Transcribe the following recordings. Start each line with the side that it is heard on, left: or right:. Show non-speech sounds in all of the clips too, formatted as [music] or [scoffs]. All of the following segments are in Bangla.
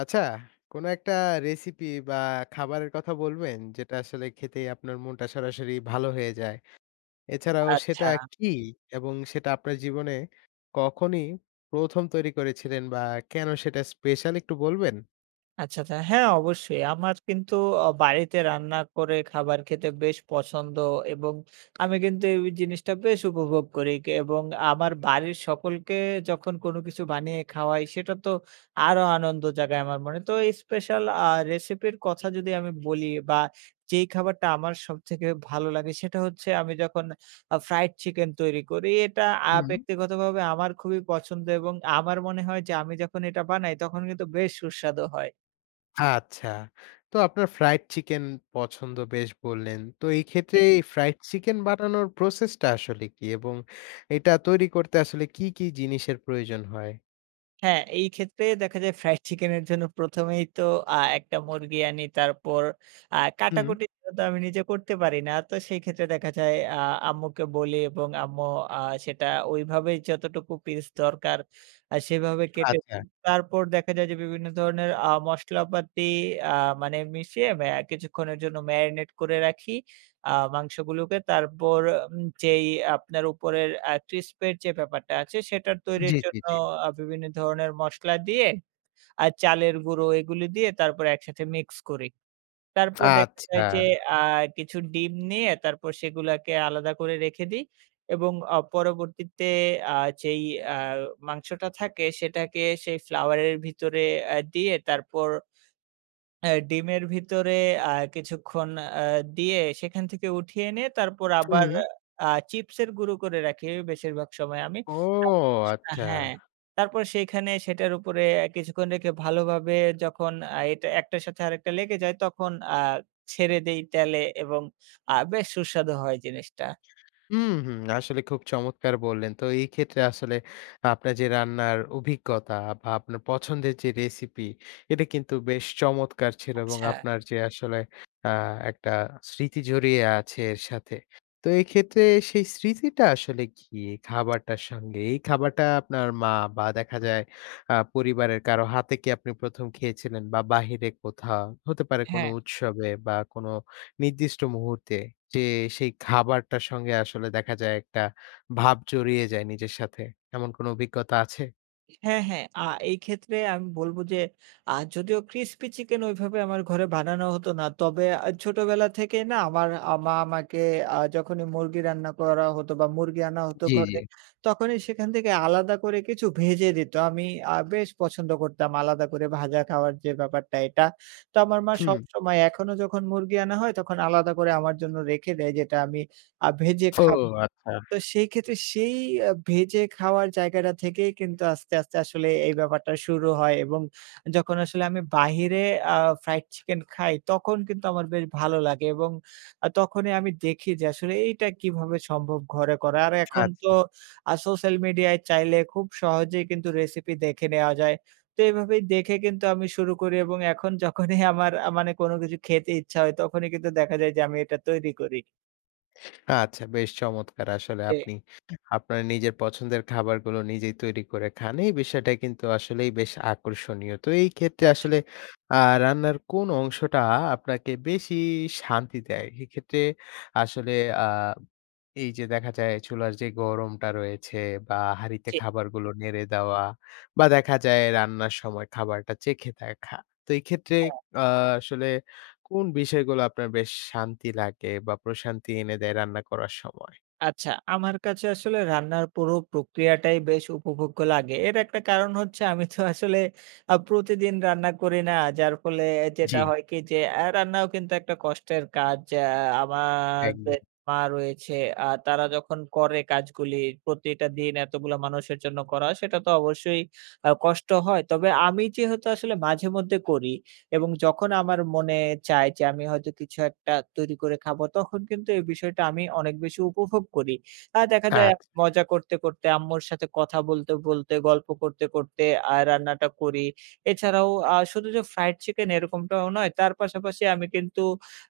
left: আচ্ছা, কোনো একটা recipe বা খাবারের কথা বলবেন? যেটা আসলে খেতেই আপনার মনটা সরাসরি ভালো হয়ে যায়? এছাড়াও সেটা
right: আচ্ছা।
left: কী? এবং সেটা আপনার জীবনে কখনই ১ম তৈরি করেছিলেন বা কেন সেটা special একটু বলবেন?
right: আচ্ছা, আচ্ছা। হ্যাঁ, অবশ্যই। আমার কিন্তু অ বাড়িতে রান্না করে খাবার খেতে বেশ পছন্দ এবং আমি কিন্তু এই জিনিসটা বেশ উপভোগ করি ক এবং আমার বাড়ির সকলকে যখন কোন কিছু বানিয়ে খাওয়াই সেটা তো আরো আনন্দ জায়গায় আমার মনে। তো এই special আ recipe এর কথা যদি আমি বলি বা যেই খাবারটা আমার সবথেকে ভালো লাগে সেটা হচ্ছে আমি যখন আ fried chicken তৈরি করি। এটা আ
left: হুম।
right: ব্যক্তিগতভাবে আমার খুবই পছন্দ এবং আমার মনে হয় যে, আমি যখন এটা বানাই তখন কিন্তু বেশ সুস্বাদু হয়।
left: আচ্ছা। তো আপনার fried chicken পছন্দ বেশ বললেন। তো এই ক্ষেত্রে এই fried chicken বানানোর process টা আসলে কী? এবং এটা তৈরি করতে আসলে কী, কী জিনিসের প্রয়োজন হয়?
right: হ্যাঁ, এই ক্ষেত্রে দেখা যায় fried chicken [scoffs] এর জন্য ১ম এই তো আ একটা মুরগি আনি। তারপর আ
left: হুম।
right: কাটাকুটি তো আমি নিজে করতে পারি না। তো সেই ক্ষেত্রে দেখা যায় আ আম্মুকে বলি এবং আম্মু আ সেটা ওইভাবেই যতটুকু piece দরকার আ সেভাবে কেটে।
left: আচ্ছা।
right: তারপর দেখা যায় যে, বিভিন্ন ধরনের আ মশলাপাতি আ মানে মিশিয়ে অ্যা কিছুক্ষণের জন্য marinate করে রাখি আ মাংসগুলোকে। তারপর উম যেই আপনার উপরের আ crisp এর যে ব্যাপারটা আছে, সেটার তৈরির
left: জ্বি, জি,
right: জন্য
left: জ্বি।
right: আ বিভিন্ন ধরনের মসলা দিয়ে আর চালের গুঁড়ো এগুলো দিয়ে তারপর একসাথে mix করি। তারপর দেখা
left: আচ্ছা।
right: যায় যে, আ কিছু ডিম নিয়ে তারপর সেগুলাকে আলাদা করে রেখে দিই এবং আ পরবর্তীতে আ যেই আ মাংসটা থাকে সেটাকে সেই flour এর ভিতরে এ দিয়ে তারপর অ্যা ডিমের ভিতরে আ কিছুক্ষণ আ দিয়ে সেখান থেকে উঠিয়ে এনে তারপর আবার
left: হুম।
right: আ চিপস এর গুঁড়ো করে রাখি বেশিরভাগ সময় আমি।
left: ও আচ্ছা।
right: হ্যাঁ। তারপর সেখানে সেটার উপরে কিছুক্ষণ রেখে ভালোভাবে যখন আ এটা একটার সাথে আরেকটা লেগে যায় তখন আ ছেড়ে দেই তেলে এবং আ বেশ সুস্বাদু হয় জিনিসটা।
left: হুম, হুম, আসলে খুব চমৎকার বললেন। তো এই ক্ষেত্রে আসলে আপনার যে, রান্নার অভিজ্ঞতা বা আপনার পছন্দের যে recipe, এটা কিন্তু বেশ চমৎকার ছিল এবং
right: আচ্ছা।
left: আপনার যে আসলে আ একটা স্মৃতি জড়িয়ে আছে এর সাথে। তো এক্ষেত্রে সেই স্মৃতিটা আসলে কি? খাবারটার সঙ্গে, এই খাবারটা আপনার মা বা দেখা যায় আ পরিবারের কারো হাতে কি আপনি ১ম খেয়েছিলেন? বা বাহিরে কোথাও? হতে পারে কোন
right: হ্যাঁ।
left: উৎসবে? বা কোন নির্দিষ্ট মুহূর্তে? যে, সেই খাবারটার সঙ্গে আসলে দেখা যায় একটা ভাব জড়িয়ে যায় নিজের সাথে। এমন কোনো অভিজ্ঞতা আছে?
right: হ্যাঁ, হ্যাঁ। আ এই ক্ষেত্রে আমি বলব যে, আ যদিও crispy chicken ঐভাবে আমার ঘরে বানানো হতো না। তবে আ ছোটবেলা থেকেই না আমার আ মা আমাকে আ যখনই মুরগি রান্না করা হতো বা মুরগি আনা হতো
left: জি, জি।
right: ঘরে। তখনই সেখান থেকে আলাদা করে কিছু ভেজে দিত। আমি আ বেশ পছন্দ করতাম আলাদা করে ভাজা খাওয়ার যে ব্যাপারটা এটা। তো আমার মা
left: হুম।
right: সবসময় এখনো যখন মুরগি আনা হয় তখন আলাদা করে আমার জন্য রেখে দেয়। যেটা আমি আ ভেজে
left: ও
right: খাব।
left: আচ্ছা।
right: তো সেই ক্ষেত্রে সেই আ ভেজে খাওয়ার জায়গাটা থেকেই কিন্তু আস্তে, আস্তে আসলে এই ব্যাপারটা শুরু হয় এবং যখন আসলে আমি বাহিরে আ fried chicken খাই। তখন কিন্তু আমার বেশ ভালো লাগে এবং আ তখনই আমি দেখি যে, আসলে এইটা কিভাবে সম্ভব ঘরে করা। আর এখন তো
left: আচ্ছা।
right: আ social media এ চাইলে খুব সহজেই কিন্তু recipe দেখে নেওয়া যায়। তো এভাবেই দেখে কিন্তু আমি শুরু করি এবং এখন যখনই [scoffs] আমার আ মানে কোনো কিছু খেতে ইচ্ছা হয় তখনই কিন্তু দেখা যায় যে, আমি এটা তৈরি করি।
left: আচ্ছা, বেশ চমৎকার! আসলে
right: জি।
left: আপনি আপনার নিজের পছন্দের খাবারগুলো নিজেই তৈরি করে খান। এই বিষয়টা কিন্তু আসলেই বেশ আকর্ষণীয়। তো এই ক্ষেত্রে
right: আচ্ছা।
left: আসলে আ রান্নার কোন অংশটা আপনাকে বেশি শান্তি দেয়? এক্ষেত্রে আসলে আ এই যে, দেখা যায় চুলার যে গরমটা রয়েছে বা হাড়িতে
right: জি।
left: খাবারগুলো নেড়ে দেওয়া বা দেখা যায় রান্নার সময় খাবারটা চেখে দেখা। তো এই ক্ষেত্রে
right: আচ্ছা।
left: আ আসলে কোন বিষয়গুলো আপনার বেশ শান্তি লাগে বা প্রশান্তি এনে দেয় রান্না করার সময়?
right: আচ্ছা, আমার কাছে আসলে রান্নার পুরো প্রক্রিয়াটাই বেশ উপভোগ্য লাগে। এর একটা কারণ হচ্ছে আমি তো আসলে [scoffs] আ প্রতিদিন রান্না করি না। যার ফলে যেটা
left: জি।
right: হয় কি যে, আ রান্নাও কিন্তু একটা কষ্টের কাজ। আ
left: একদম।
right: আমারদের মা রয়েছে। আ তারা যখন করে কাজগুলি প্রতিটা দিন এতগুলো মানুষের জন্য করা হয় সেটা তো অবশ্যই আ কষ্ট হয়। তবে আমি যেহেতু আসলে মাঝেমধ্যে করি এবং যখন আমার মনে চায় যে, আমি হয়তো কিছু একটা তৈরি করে খাবো। তখন কিন্তু এই বিষয়টা আমি অনেক বেশি উপভোগ করি। আর দেখা যায়
left: আচ্ছা।
right: মজা করতে, করতে আম্মুর সাথে কথা বলতে, বলতে গল্প করতে, করতে আ রান্নাটা করি। এছাড়াও আ শুধু যে, fried chicken এরকমটাও নয় তার পাশাপাশি আমি কিন্তু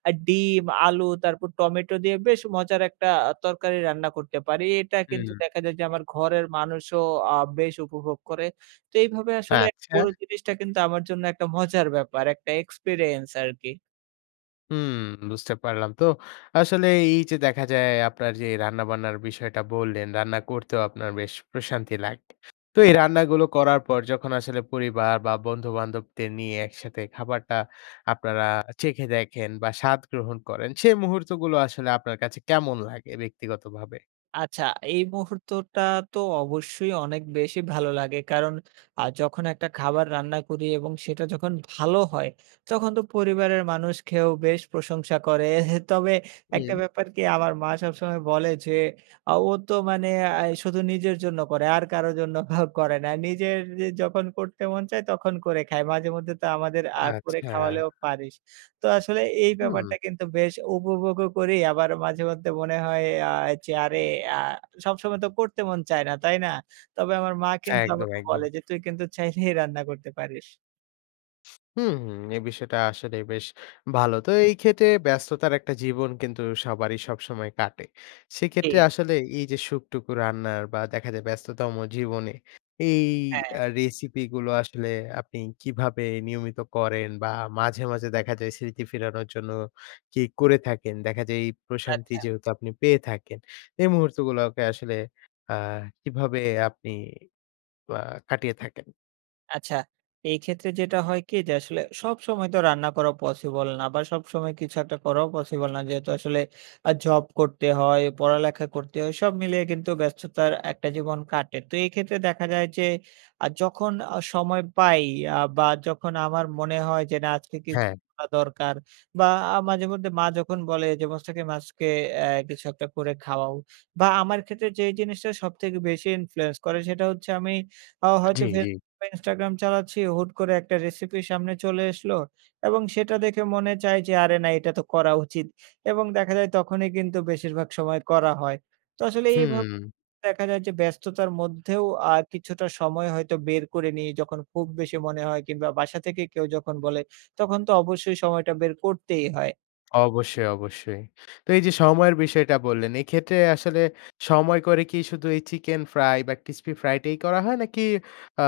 right: আ ডিম, আলু তারপর টমেটো দিয়ে বেশ মজার একটা তরকারি রান্না করতে পারি। এটা কিন্তু
left: হুম।
right: দেখা যায় যে, আমার ঘরের মানুষও আ বেশ উপভোগ করে। তো এইভাবে আসলে
left: আচ্ছা।
right: পুরো জিনিসটা কিন্তু আমার জন্য একটা মজার [scoffs] ব্যাপার একটা experience আরকি।
left: হুম, বুঝতে পারলাম। তো আসলে এইযে দেখা যায় আপনার যে, রান্নাবান্নার বিষয়টা বললেন, রান্না করতেও আপনার বেশ প্রশান্তি লাগে। তো এই
right: ছা
left: রান্নাগুলো করার পর যখন আসলে পরিবার বা বন্ধুবান্ধবদের নিয়ে একসাথে খাবারটা আপনারা চেখে দেখেন বা স্বাদ গ্রহণ করেন, সেই মুহূর্তগুলো আসলে আপনার কাছে কেমন লাগে ব্যক্তিগতভাবে?
right: আচ্ছা, এই মুহূর্তটা তো অবশ্যই অনেক বেশি ভালো লাগে। কারণ আ যখন একটা খাবার রান্না করি এবং সেটা যখন ভালো হয় তখন তো পরিবারের মানুষ খেয়েও বেশ প্রশংসা করে। [scoffs] তবে একটা
left: হুম।
right: ব্যাপার কি আমার মা সবসময় বলে যে, আ "ও তো মানে আ শুধু নিজের জন্য করে আর কারো জন্য [scoffs] করে না। নিজের যখন করতে মন চায় তখন করে খায়। মাঝেমধ্যে তো আমাদের আ করে
left: আচ্ছা।
right: খাওয়ালেও পারিস।" তো আসলে এই
left: হুম।
right: ব্যাপারটা কিন্তু বেশ উপভোগও করি। আবার মাঝেমধ্যে মনে হয় আ যে, আরে আ সবসময় তো করতে মন চায় না, তাই না? তবে আমার মা কিন্তু
left: একদম,
right: আমাকে
left: একদম।
right: বলে যে, "তুই কিন্তু চাইলেই [scoffs] রান্না করতে পারিস।"
left: হুম। এই বিষয়টা আসলে বেশ ভালো। তো এইক্ষেত্রে ব্যস্ততার একটা জীবন কিন্তু সবারই সবসময় কাটে। সেক্ষেত্রে
right: জ্বি।
left: আসলে এইযে সুখটুকু রান্নার বা দেখা যায় ব্যস্ততম জীবনে এই
right: হ্যাঁ।
left: আ recipe গুলো আসলে আপনি কিভাবে নিয়মিত করেন বা মাঝে, মাঝে দেখা যায় স্মৃতি ফেরানোর জন্য কি করে থাকেন? দেখা যায় এই প্রশান্তি
right: আচ্ছা।
left: যেহেতু আপনি পেয়ে থাকেন, এই মুহূর্তগুলোকে আসলে আ কিভাবে আপনি বা কাটিয়ে থাকেন?
right: আচ্ছা, এই ক্ষেত্রে যেটা হয় কি? যে, আসলে সবসময় তো রান্না করা possible না বা সবসময় কিছু একটা করাও possible না। যেহেতু আসলে আ job করতে হয়, পড়ালেখা করতে হয়। সব মিলিয়ে কিন্তু ব্যস্ততার একটা জীবন কাটে। তো এই ক্ষেত্রে দেখা যায় যে, আ যখন আ সময় পাই আ বা যখন আমার মনে হয় যে, না আজকে কিছু
left: হ্যাঁ।
right: করা দরকার বা আ মাঝে মধ্যে মা যখন বলে যে, ‘’মুস্তাকিম আজকে এ কিছু একটা করে খাওয়াও‘’ বা আমার ক্ষেত্রে যেই জিনিসটা সবথেকে বেশি influence করে সেটা হচ্ছে আমি আ হয়তো
left: জ্বি, জ্বি।
right: Facebook Instagram চালাচ্ছি, হুট করে একটা recipe সামনে চলে এসলো এবং সেটা দেখে মনে চায় যে, আরে না এটা তো করা উচিত এবং দেখা যায় তখনই কিন্তু বেশিরভাগ সময় করা হয়। তো আসলে এইভাব
left: হুম।
right: দেখা যায় যে, ব্যস্ততার মধ্যেও আ কিছুটা সময় হয়তো বের করে নি। যখন খুব বেশি মনে হয় কিংবা বাসা থেকে কেউ যখন বলে তখন তো অবশ্যই সময়টা বের করতেই হয়।
left: অবশ্যই, অবশ্যই। তো এই যে, সময়ের বিষয়টা বললেন, এক্ষেত্রে আসলে সময় করে কি শুধু এই chicken fry বা crispy fry try করা হয়? নাকি আ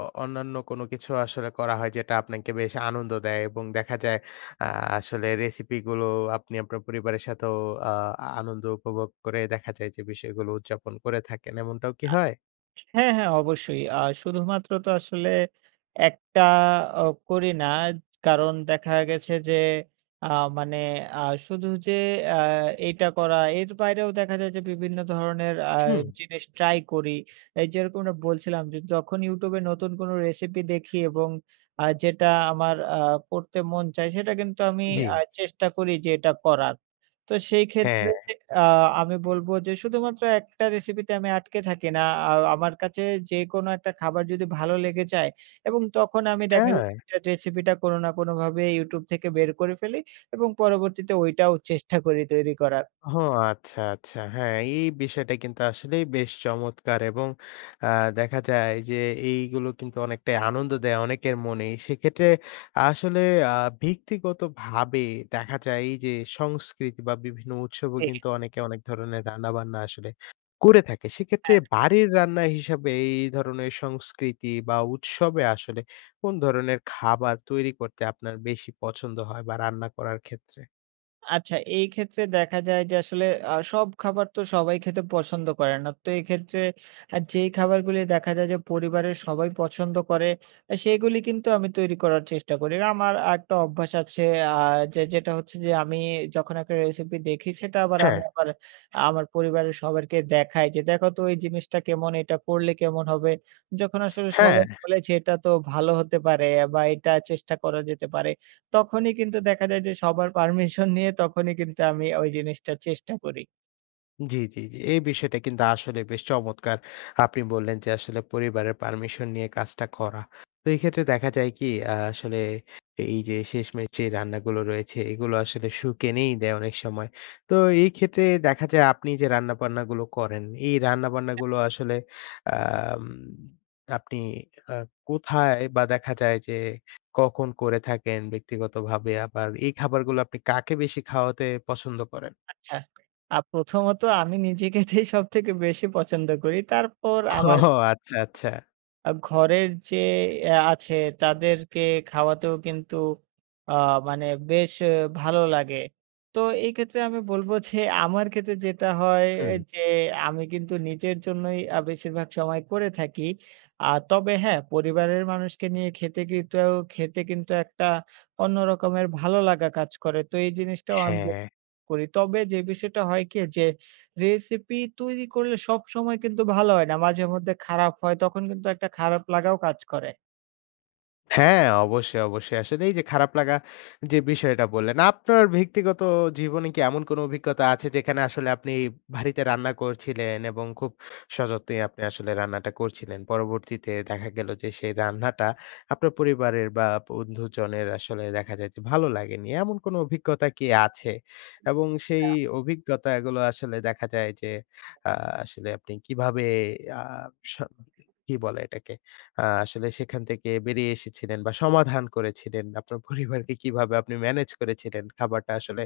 left: অ অন্যান্য কোন কিছু আসলে করা হয়? যেটা আপনাকে বেশ আনন্দ দেয়। এবং দেখা যায় আ আসলে recipe গুলো আপনি আপনার পরিবারের সাথেও আ আনন্দ উপভোগ করে দেখা যায় যে, বিষয়গুলো উদযাপন করে থাকেন। এমনটাও কি
right: আ
left: হয়?
right: হ্যাঁ, হ্যাঁ, অবশ্যই। আ শুধুমাত্র তো আসলে একটা আ করি না কারণ দেখা গেছে যে, আ মানে আ শুধু যে, আ এইটা করা এর বাইরেও দেখা যায় যে, বিভিন্ন ধরনের আ
left: হুম।
right: জিনিস try করি। এই যেরকম বলছিলাম যে, যখন YouTube এ নতুন কোন recipe দেখি এবং আ যেটা আমার আ পড়তে মন চায় সেটা কিন্তু আমি
left: জ্বি।
right: আ চেষ্টা করি যে, এটা করার তো সেই ক্ষেত্রে
left: হ্যাঁ।
right: আ আমি বলব যে, শুধুমাত্র একটা recipe তে আমি আটকে থাকি না আ আমার কাছে যেকোনো একটা খাবার যদি ভালো লেগে যায় এবং তখন আমি দেখা
left: হ্যাঁ।
right: recipe টা কোনো না কোনোভাবে YouTube থেকে বের করে ফেলি এবং পরবর্তীতে ওইটাও চেষ্টা [scoffs] করি তৈরি করার।
left: ও [scoffs] আচ্ছা, আচ্ছা। হ্যাঁ, এই বিষয়টা কিন্তু আসলেই বেশ চমৎকার এবং আ দেখা যায় যে, এইগুলো কিন্তু অনেকটাই আনন্দ দেয় অনেকের মন। সেক্ষেত্রে আসলে আ ব্যক্তিগত ভাবে দেখা যায় এই যে, সংস্কৃতি বা বিভিন্ন উৎসবও
right: ঠিক।
left: কিন্তু অনেকে অনেক ধরনের রান্নাবান্না আসলে করে থাকে। সেক্ষেত্রে
right: হ্যাঁ।
left: বাড়ির রান্না হিসাবে এই ধরনের সংস্কৃতি বা উৎসবে আসলে কোন ধরনের খাবার তৈরি করতে আপনার বেশি পছন্দ হয়? বা রান্না করার ক্ষেত্রে?
right: আচ্ছা। এই ক্ষেত্রে দেখা যায় যে আসলে আ সব খাবার তো সবাই খেতে পছন্দ করে না। তো এক্ষেত্রে অ্যা যেই খাবারগুলি দেখা যায় যে পরিবারের সবাই পছন্দ করে অ্যা সেগুলো কিন্তু আমি তৈরি করার চেষ্টা করি। এ আমার আরেকটা অভ্যাস আছে। আ যে যেটা হচ্ছে যে আমি যখন একটা রেসিপি দেখি সেটা আবার আমি
left: হ্যাঁ।
right: আবার আমার পরিবারের সবাইকে দেখাই যে, "দেখো তো এই জিনিসটা কেমন? এইটা করলে কেমন হবে?" যখন আসলে সবাই
left: হ্যাঁ।
right: বলেছে, "এইটা তো ভালো হতে পারে অ্যা বা এটা চেষ্টা করা যেতে পারে।" তখনই কিন্তু দেখা যায় যে সবার পারমিশন নিয়ে তখনই কিন্তু আমি ঐ জিনিসটা চেষ্টা করি।
left: জি, জি, জি। এই বিষয়টা কিন্তু আসলে বেশ চমৎকার। আপনি বললেন যে আসলে পরিবারের পারমিশন নিয়ে কাজটা করা। তো এই ক্ষেত্রে দেখা যায় কি? আ আসলে এইযে শেষমেশে রান্নাগুলো রয়েছে এগুলো আসলে
right: [unintelligible]
left: সুখ এনেই দেয় অনেক সময়। তো এই ক্ষেত্রে দেখা যায় আপনি যে রান্নাবান্না গুলো করেন, এই রান্নাবান্না গুলো আসলে আম আপনি আ কোথায় বা দেখা যায় যে কখন করে থাকেন? ব্যক্তিগতভাবে আবার এই খাবারগুলো আপনি কাকে বেশি খাওয়াতে পছন্দ করেন?
right: আচ্ছা। আ প্রথমত আমি নিজে খেতেই সবথেকে বেশি পছন্দ করি। তারপর আমার
left: ও আচ্ছা, আচ্ছা।
right: আ ঘরের যে অ্যা আছে তাদেরকে খাওয়াতেও কিন্তু আ মানে বেশ অ্যা ভালো লাগে। তো এই ক্ষেত্রে আমি বলব যে আমার ক্ষেত্রে যেটা হয়
left: হুম।
right: যে আমি কিন্তু নিজের জন্যই আ বেশিরভাগ সময় করে থাকি। আ তবে হ্যাঁ, পরিবারের মানুষকে নিয়ে খেতে কিন্তু খেতে কিন্তু একটা অন্য রকমের ভালো লাগা কাজ করে। তো এই জিনিসটাও আমি [unintelligible]
left: হ্যাঁ।
right: করি। তবে যে বিষয়টা হয় কি? যে রেসিপি তৈরি করলে সবসময় কিন্তু ভালো হয় না। মাঝে মধ্যে খারাপ হয় তখন কিন্তু একটা খারাপ লাগাও কাজ করে।
left: হ্যাঁ, অবশ্যই, অবশ্যই। আসলে এই যে, খারাপ লাগা যে বিষয়টা বললেন। আপনার ব্যক্তিগত জীবনে কি এমন কোন অভিজ্ঞতা আছে যেখানে আসলে আপনি ভারিতে রান্না করছিলেন এবং খুব সযত্নে আপনি আসলে রান্নাটা করছিলেন? পরবর্তীতে দেখা গেল যে, সেই রান্নাটা আপনার পরিবারের বা বন্ধুজনের আসলে দেখা যায় যে, ভালো লাগেনি, এমন কোন অভিজ্ঞতা কি আছে? এবং সেই
right: আচ্ছা।
left: অভিজ্ঞতাগুলো আসলে দেখা যায় যে, আ আসলে আপনি কিভাবে আ স কি বলে এটাকে? আ আসলে সেখান থেকে বেরিয়ে এসেছিলেন বা সমাধান করেছিলেন, বা আপনার [scoffs] পরিবারকে কিভাবে আপনি ম্যানেজ করেছিলেন, খাবারটা আসলে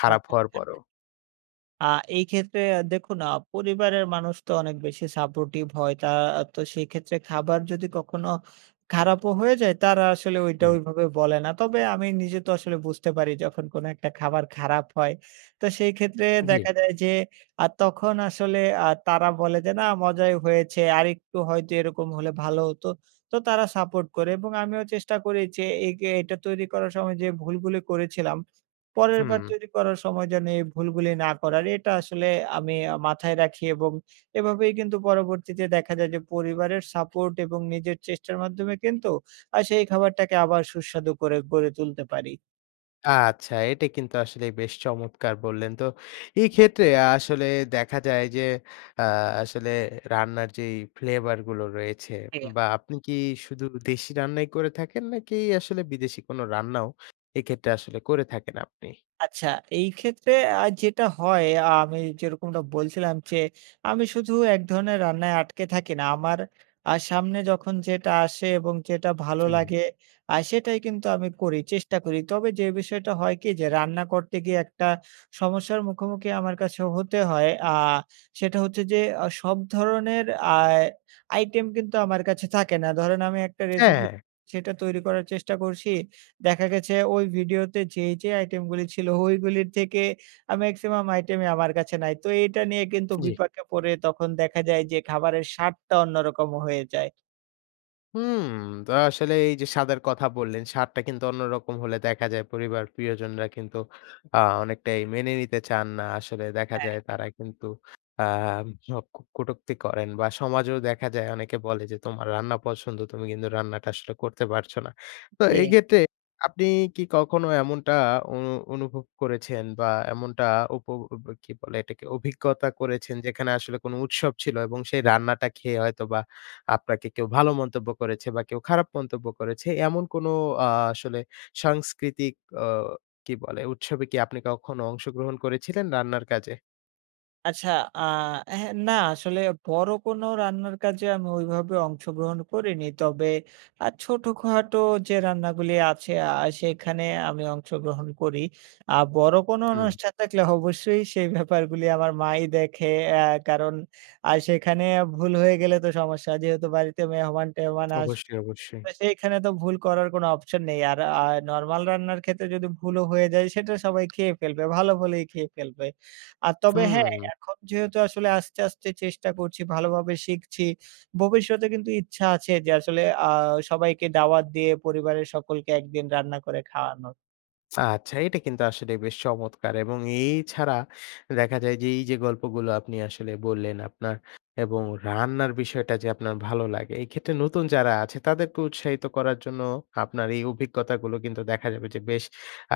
left: খারাপ
right: আচ্ছা,
left: হওয়ার
right: আচ্ছা।
left: পরও?
right: আ এই ক্ষেত্রে আ দেখুন আ পরিবারের মানুষ তো অনেক বেশি supportive হয়। তা তো সেইক্ষেত্রে খাবার যদি কখনো খারাপও হয়ে যায় তারা আসলে ঐটা
left: হম।
right: ওইভাবে বলে না। তবে আমি নিজে তো আসলে বুঝতে পারি যখন কোন একটা খাবার খারাপ হয়। তো সেই ক্ষেত্রে
left: জী।
right: দেখা যায় যে, আর তখন আসলে আ তারা বলে যে, "না, মজাই হয়েছে আরেকটু হয়তো এরকম হলে ভালো হতো।" তো তারা support করে এবং আমিও চেষ্টা করি যে, একে এটা তৈরি করার সময় যে, ভুলগুলি করেছিলাম, পরেরবার
left: হুম।
right: তৈরি করার সময় যেন এই ভুলগুলি না করার এটা আসলে আমি আ মাথায় রাখি এবং এভাবেই কিন্তু পরবর্তীতে দেখা যায় যে, পরিবারের support এবং নিজের চেষ্টার মাধ্যমে কিন্তু, আ সেই খাবারটাকে আবার সুস্বাদু করে গড়ে তুলতে পারি।
left: আচ্ছা। এটা কিন্তু আসলে বেশ চমৎকার বললেন। তো এক্ষেত্রে আসলে দেখা যায় যে, আ আসলে রান্নার যেই ফ্লেভারগুলো রয়েছে
right: জি।
left: বা আপনি কি শুধু দেশি রান্নাই করে থাকেন? নাকি আসলে বিদেশি কোন রান্নাও এক্ষেত্রে আসলে করে থাকেন আপনি?
right: আচ্ছা। এইক্ষেত্রে আর যেটা হয় আ আমি যেরকমটা বলছিলাম যে, আমি শুধু এক ধরনের রান্নায় আটকে থাকি না আমার আ সামনে যখন যেটা আসে এবং যেটা ভালো
left: হুম।
right: লাগে আ সেটাই কিন্তু আমি করি চেষ্টা করি। তবে যে, বিষয়টা হয় কি যে, রান্না করতে গিয়ে একটা সমস্যার মুখোমুখি আমার কাছে হতে হয়। আ সেটা হচ্ছে যে, অ সব ধরনের আ item কিন্তু আমার কাছে থাকে না। ধরেন আমি একটা recipe
left: হ্যাঁ।
right: সেটা তৈরি করার চেষ্টা করছি। দেখা গেছে ওই ভিডিওতে যেই যে, item গুলি ছিল ওইগুলির থেকে আ maximum item ই আমার কাছে নাই। তো এইটা নিয়ে কিন্তু
left: জি।
right: বিপাকে পড়ে তখন দেখা যায় যে, খাবারের স্বাদটা অন্যরকম হয়ে যায়।
left: হুম। তো আসলে এইযে স্বাদের কথা বললেন, স্বাদটা কিন্তু অন্যরকম হলে দেখা যায় পরিবার প্রিয়জনরা কিন্তু আ অনেকটাই মেনে নিতে চান না। আসলে দেখা
right: হ্যাঁ।
left: যায় তারা কিন্তু আম হ কুটক্তি করেন বা সমাজেও দেখা যায় অনেকে বলে যে, "তোমার রান্না পছন্দ, তুমি কিন্তু রান্নাটা আসলে করতে পারছো না।" তো
right: জি।
left: এইক্ষেত্রে আপনি কি কখন এমনটা অনু অনুভব করেছেন বা এমনটা উপ ব ব কি বলে এটাকে? অভিজ্ঞতা করেছেন যেখানে আসলে কোন উৎসব ছিল এবং সেই রান্নাটা খেয়ে হয়তোবা আপনাকে কেউ ভালো মন্তব্য করেছে বা কেউ খারাপ মন্তব্য করেছে? এমন কোন আ আসলে সাংস্কৃতিক অ কি বলে উৎসবে কি আপনি কখনো অংশগ্রহণ করেছিলেন রান্নার কাজে?
right: আচ্ছা আ হ্যাঁ, না, আসলে বড় কোনো রান্নার কাজে আমি ঐভাবে অংশগ্রহণ করিনি। তবে আ ছোটখাটো যে রান্নাগুলি আছে আ সেখানে আমি অংশগ্রহণ করি। আ বড় কোনো
left: হুম।
right: অনুষ্ঠান থাকলে অবশ্যই সেই ব্যাপারগুলি আমার মাই দেখে। অ্যা কারণ আ সেখানে ভুল হয়ে গেলে তো সমস্যা। যেহেতু বাড়িতে মেহমান-টেহমান আসবে।
left: অবশ্যই, অবশ্যই।
right: তো সেইখানে তো ভুল করার কোনো অপশন নেই। আর আ নরমাল রান্নার ক্ষেত্রে যদি ভুলও হয়ে যায় সেটা সবাই খেয়ে ফেলবে। ভালো বলেই খেয়ে ফেলবে। আর তবে হ্যাঁ,
left: হুম।
right: এখন যেহেতু আসলে আস্তে, আস্তে চেষ্টা করছি ভালোভাবে শিখছি। ভবিষ্যতে কিন্তু ইচ্ছা আছে যে আসলে আ সবাইকে দাওয়াত দিয়ে পরিবারের সকলকে ১ দিন রান্না করে খাওয়ানোর।
left: আচ্ছা এইটা কিন্তু আসলে বেশ চমৎকার এবং এই ছাড়া দেখা যায় যে এইযে গল্পগুলো আপনি আসলে বললেন আপনার এবং রান্নার বিষয়টা যে আপনার ভালো লাগে। এই ক্ষেত্রে নতুন যারা আছে তাদেরকে উৎসাহিত করার জন্য আপনার এই অভিজ্ঞতাগুলো কিন্তু দেখা যাবে যে বেশ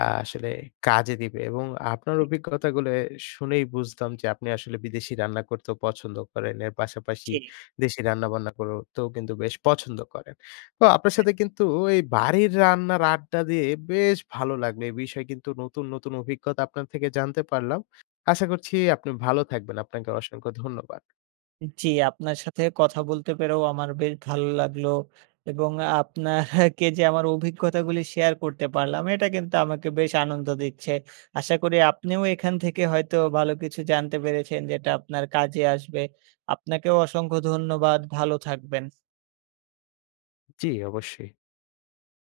left: আ আসলে কাজে দিবে। এবং আপনার অভিজ্ঞতাগুলো শুনেই বুঝতাম যে আপনি আসলে বিদেশি রান্না করতেও পছন্দ করেন। এর পাশাপাশি
right: জি।
left: দেশি রান্নাবান্না করতেও কিন্তু বেশ পছন্দ করেন। তো আপনার
right: হ্যাঁ।
left: সাথে কিন্তু এই বাড়ির রান্নার আড্ডা দিয়ে বেশ ভালো লাগলো। এ বিষয়ে কিন্তু নতুন, নতুন অভিজ্ঞতা আপনার থেকে জানতে পারলাম। আশা করছি আপনি ভালো থাকবেন। আপনাকে অসংখ্য ধন্যবাদ।
right: জি আপনার সাথে কথা বলতে পেরেও আমার বেশ ভালো লাগলো এবং আ আপনাকে যে আমার অভিজ্ঞতাগুলি শেয়ার করতে পারলাম, এটা কিন্তু আমাকে বেশ আনন্দ দিচ্ছে। আশা করি আপনিও এখান থেকে হয়তো ভালো কিছু জানতে পেরেছেন যেটা আপনার কাজে আসবে। আপনাকেও অসংখ্য ধন্যবাদ, ভালো থাকবেন।
left: জি অবশ্যই।